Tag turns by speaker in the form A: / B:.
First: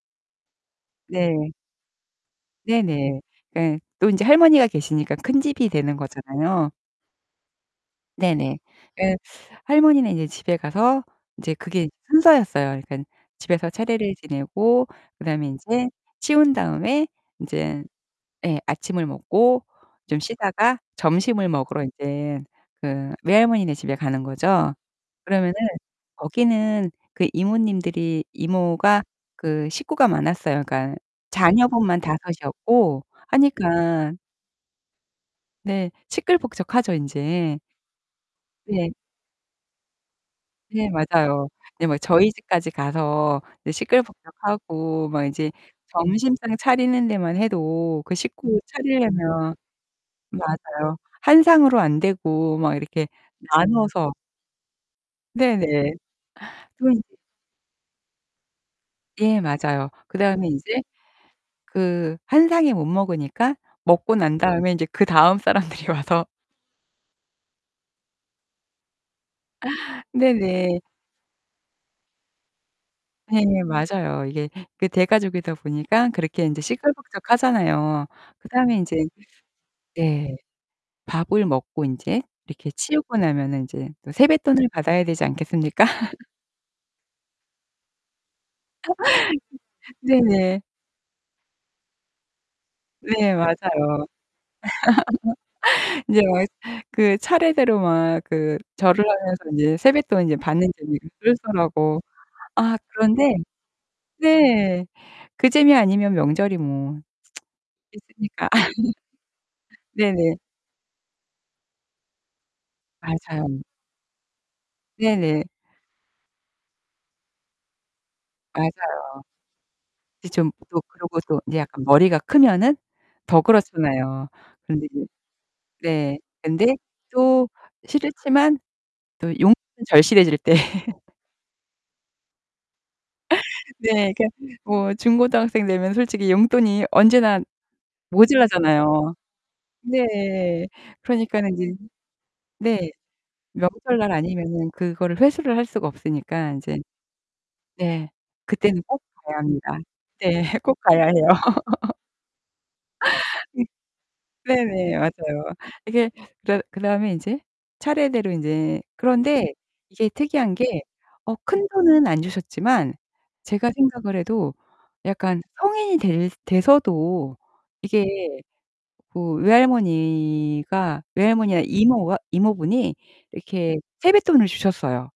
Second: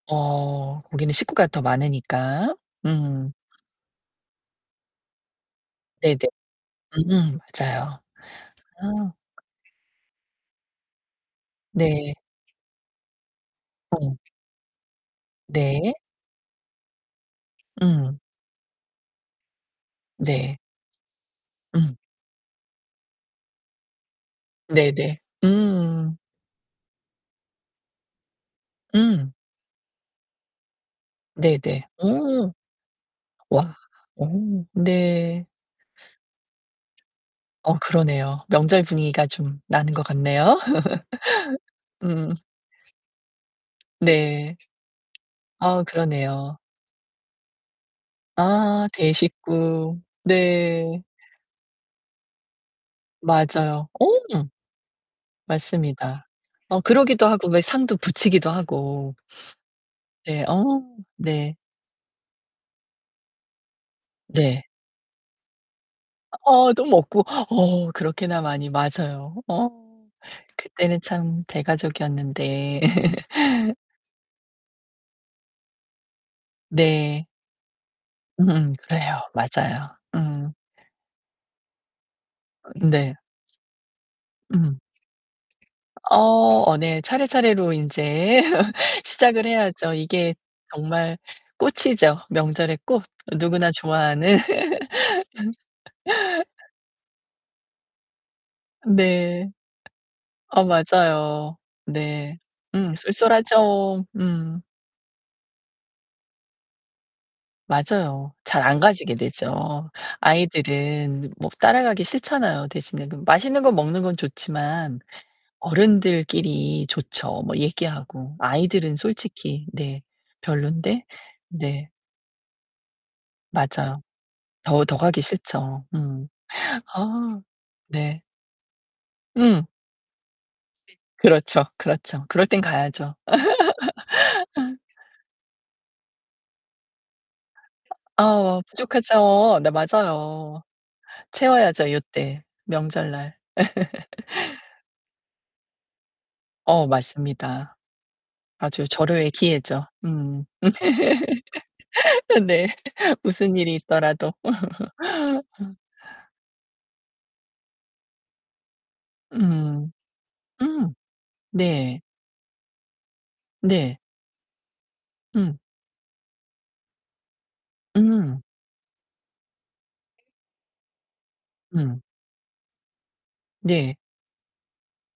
A: 어. 거기는 식구가
B: 네.
A: 더 많으니까.
B: 네네.
A: 음.
B: 그 또 인제 할머니가 계시니까 큰 집이 되는
A: 네네.
B: 거잖아요.
A: 음 맞아요.
B: 네네.
A: 아.
B: 그 할머니는 인제 집에 가서 이제 그게
A: 네.
B: 순서였어요. 그러니까 집에서 차례를
A: 어.
B: 지내고 그다음에 인제
A: 네.
B: 치운 다음에 인제
A: 음.
B: 예 아침을 먹고 좀
A: 네.
B: 쉬다가 점심을 먹으러
A: 음.
B: 인제 그 외할머니네 집에 가는 거죠.
A: 네네.
B: 그러면은
A: 음.
B: 거기는 그 이모님들이 이모가
A: 음.
B: 그 식구가 많았어요. 그니까
A: 네네.
B: 자녀분만 5
A: 오.
B: 이었고
A: 와.
B: 하니까
A: 어 네.
B: 네 시끌벅적하죠 인제.
A: 어 그러네요. 명절
B: 네.
A: 분위기가 좀 나는 것 같네요.
B: 네. 맞아요. 네 뭐 저희
A: 음.
B: 집까지 가서
A: 네.
B: 시끌벅적하고 막 이제
A: 아
B: 점심상
A: 그러네요.
B: 차리는 데만 해도 그 식구
A: 아
B: 차리려면
A: 대식구.
B: 맞아요.
A: 네.
B: 한 상으로 안되고 막 이렇게
A: 맞아요. 어.
B: 나눠서. 네네.
A: 맞습니다. 어
B: 그런데
A: 그러기도 하고 왜 상도 붙이기도 하고.
B: 예 맞아요.
A: 네.
B: 그다음에
A: 어
B: 인제
A: 네.
B: 그 한 상에 못 먹으니까 먹고 난
A: 네.
B: 다음에 인제 그 다음 사람들이 와서
A: 어 또 먹고. 어 그렇게나 많이 맞아요. 어.
B: 네 네.
A: 그때는 참 대가족이었는데.
B: 네. 맞아요. 이게 그 대가족이다 보니까 그렇게 인제
A: 네.
B: 시끌벅적하잖아요.
A: 음
B: 그다음에 인제
A: 그래요. 맞아요.
B: 네.
A: 음.
B: 밥을 먹고 인제 이렇게
A: 네.
B: 치우고 나면은 인제 또 세뱃돈을
A: 음.
B: 받아야 되지 않겠습니까?
A: 어. 어 네. 차례차례로 인제 시작을 해야죠. 이게
B: 네네.
A: 정말 꽃이죠. 명절의 꽃.
B: 네
A: 누구나
B: 맞아요.
A: 좋아하는.
B: 인제 막 그 차례대로 막 그 절을 하면서
A: 네.
B: 인제 세뱃돈을 인제
A: 아
B: 받는 재미가
A: 맞아요.
B: 쏠쏠하고.
A: 네.
B: 아
A: 음
B: 그런데
A: 쏠쏠하죠. 음.
B: 네. 그 재미 아니면 명절이 뭐
A: 맞아요.
B: 있겠습니까.
A: 잘 안 가지게 되죠.
B: 네네.
A: 아이들은 뭐 따라가기 싫잖아요. 대신에 그 맛있는
B: 맞아요.
A: 거 먹는 건 좋지만
B: 네네.
A: 어른들끼리 좋죠, 뭐 얘기하고.
B: 맞아요.
A: 아이들은 솔직히 네.
B: 이제 좀 또
A: 별로인데.
B: 그러고 또 이제 약간
A: 네.
B: 머리가 크면은 더
A: 맞아요.
B: 그렇잖아요.
A: 더
B: 그런데
A: 더
B: 이제
A: 가기 싫죠.
B: 네.
A: 음.
B: 근데
A: 아
B: 또
A: 네.
B: 싫지만 또 용돈은
A: 음.
B: 절실해질 때.
A: 그렇죠. 그렇죠. 그럴 땐 가야죠.
B: 네. 그니까 뭐 중고등학생 되면 솔직히 용돈이 언제나
A: 아 아
B: 모자라잖아요.
A: 부족하죠. 네 맞아요.
B: 네. 그러니까는 인제
A: 채워야죠 요 때.
B: 네.
A: 명절날.
B: 명절날 아니면은 그거를 회수를 할 수가 없으니까 인제
A: 어 맞습니다.
B: 네. 그때는
A: 아주
B: 꼭
A: 절호의
B: 가야 합니다.
A: 기회죠. 음.
B: 네 꼭 가야 해요.
A: 아 네. 무슨 일이 있더라도.
B: 네네. 맞아요. 이렇게 그러 그다음에 인제 차례대로 인제 그런데
A: 음.
B: 이게 특이한 게
A: 음.
B: 어
A: 네.
B: 큰돈은 안 주셨지만 제가
A: 네.
B: 생각을 해도 약간
A: 음.
B: 성인이 될 돼서도 이게
A: 음.
B: 그 외할머니가 외할머니나
A: 음.
B: 이모가 이모분이 이렇게
A: 네.
B: 세뱃돈을 주셨어요.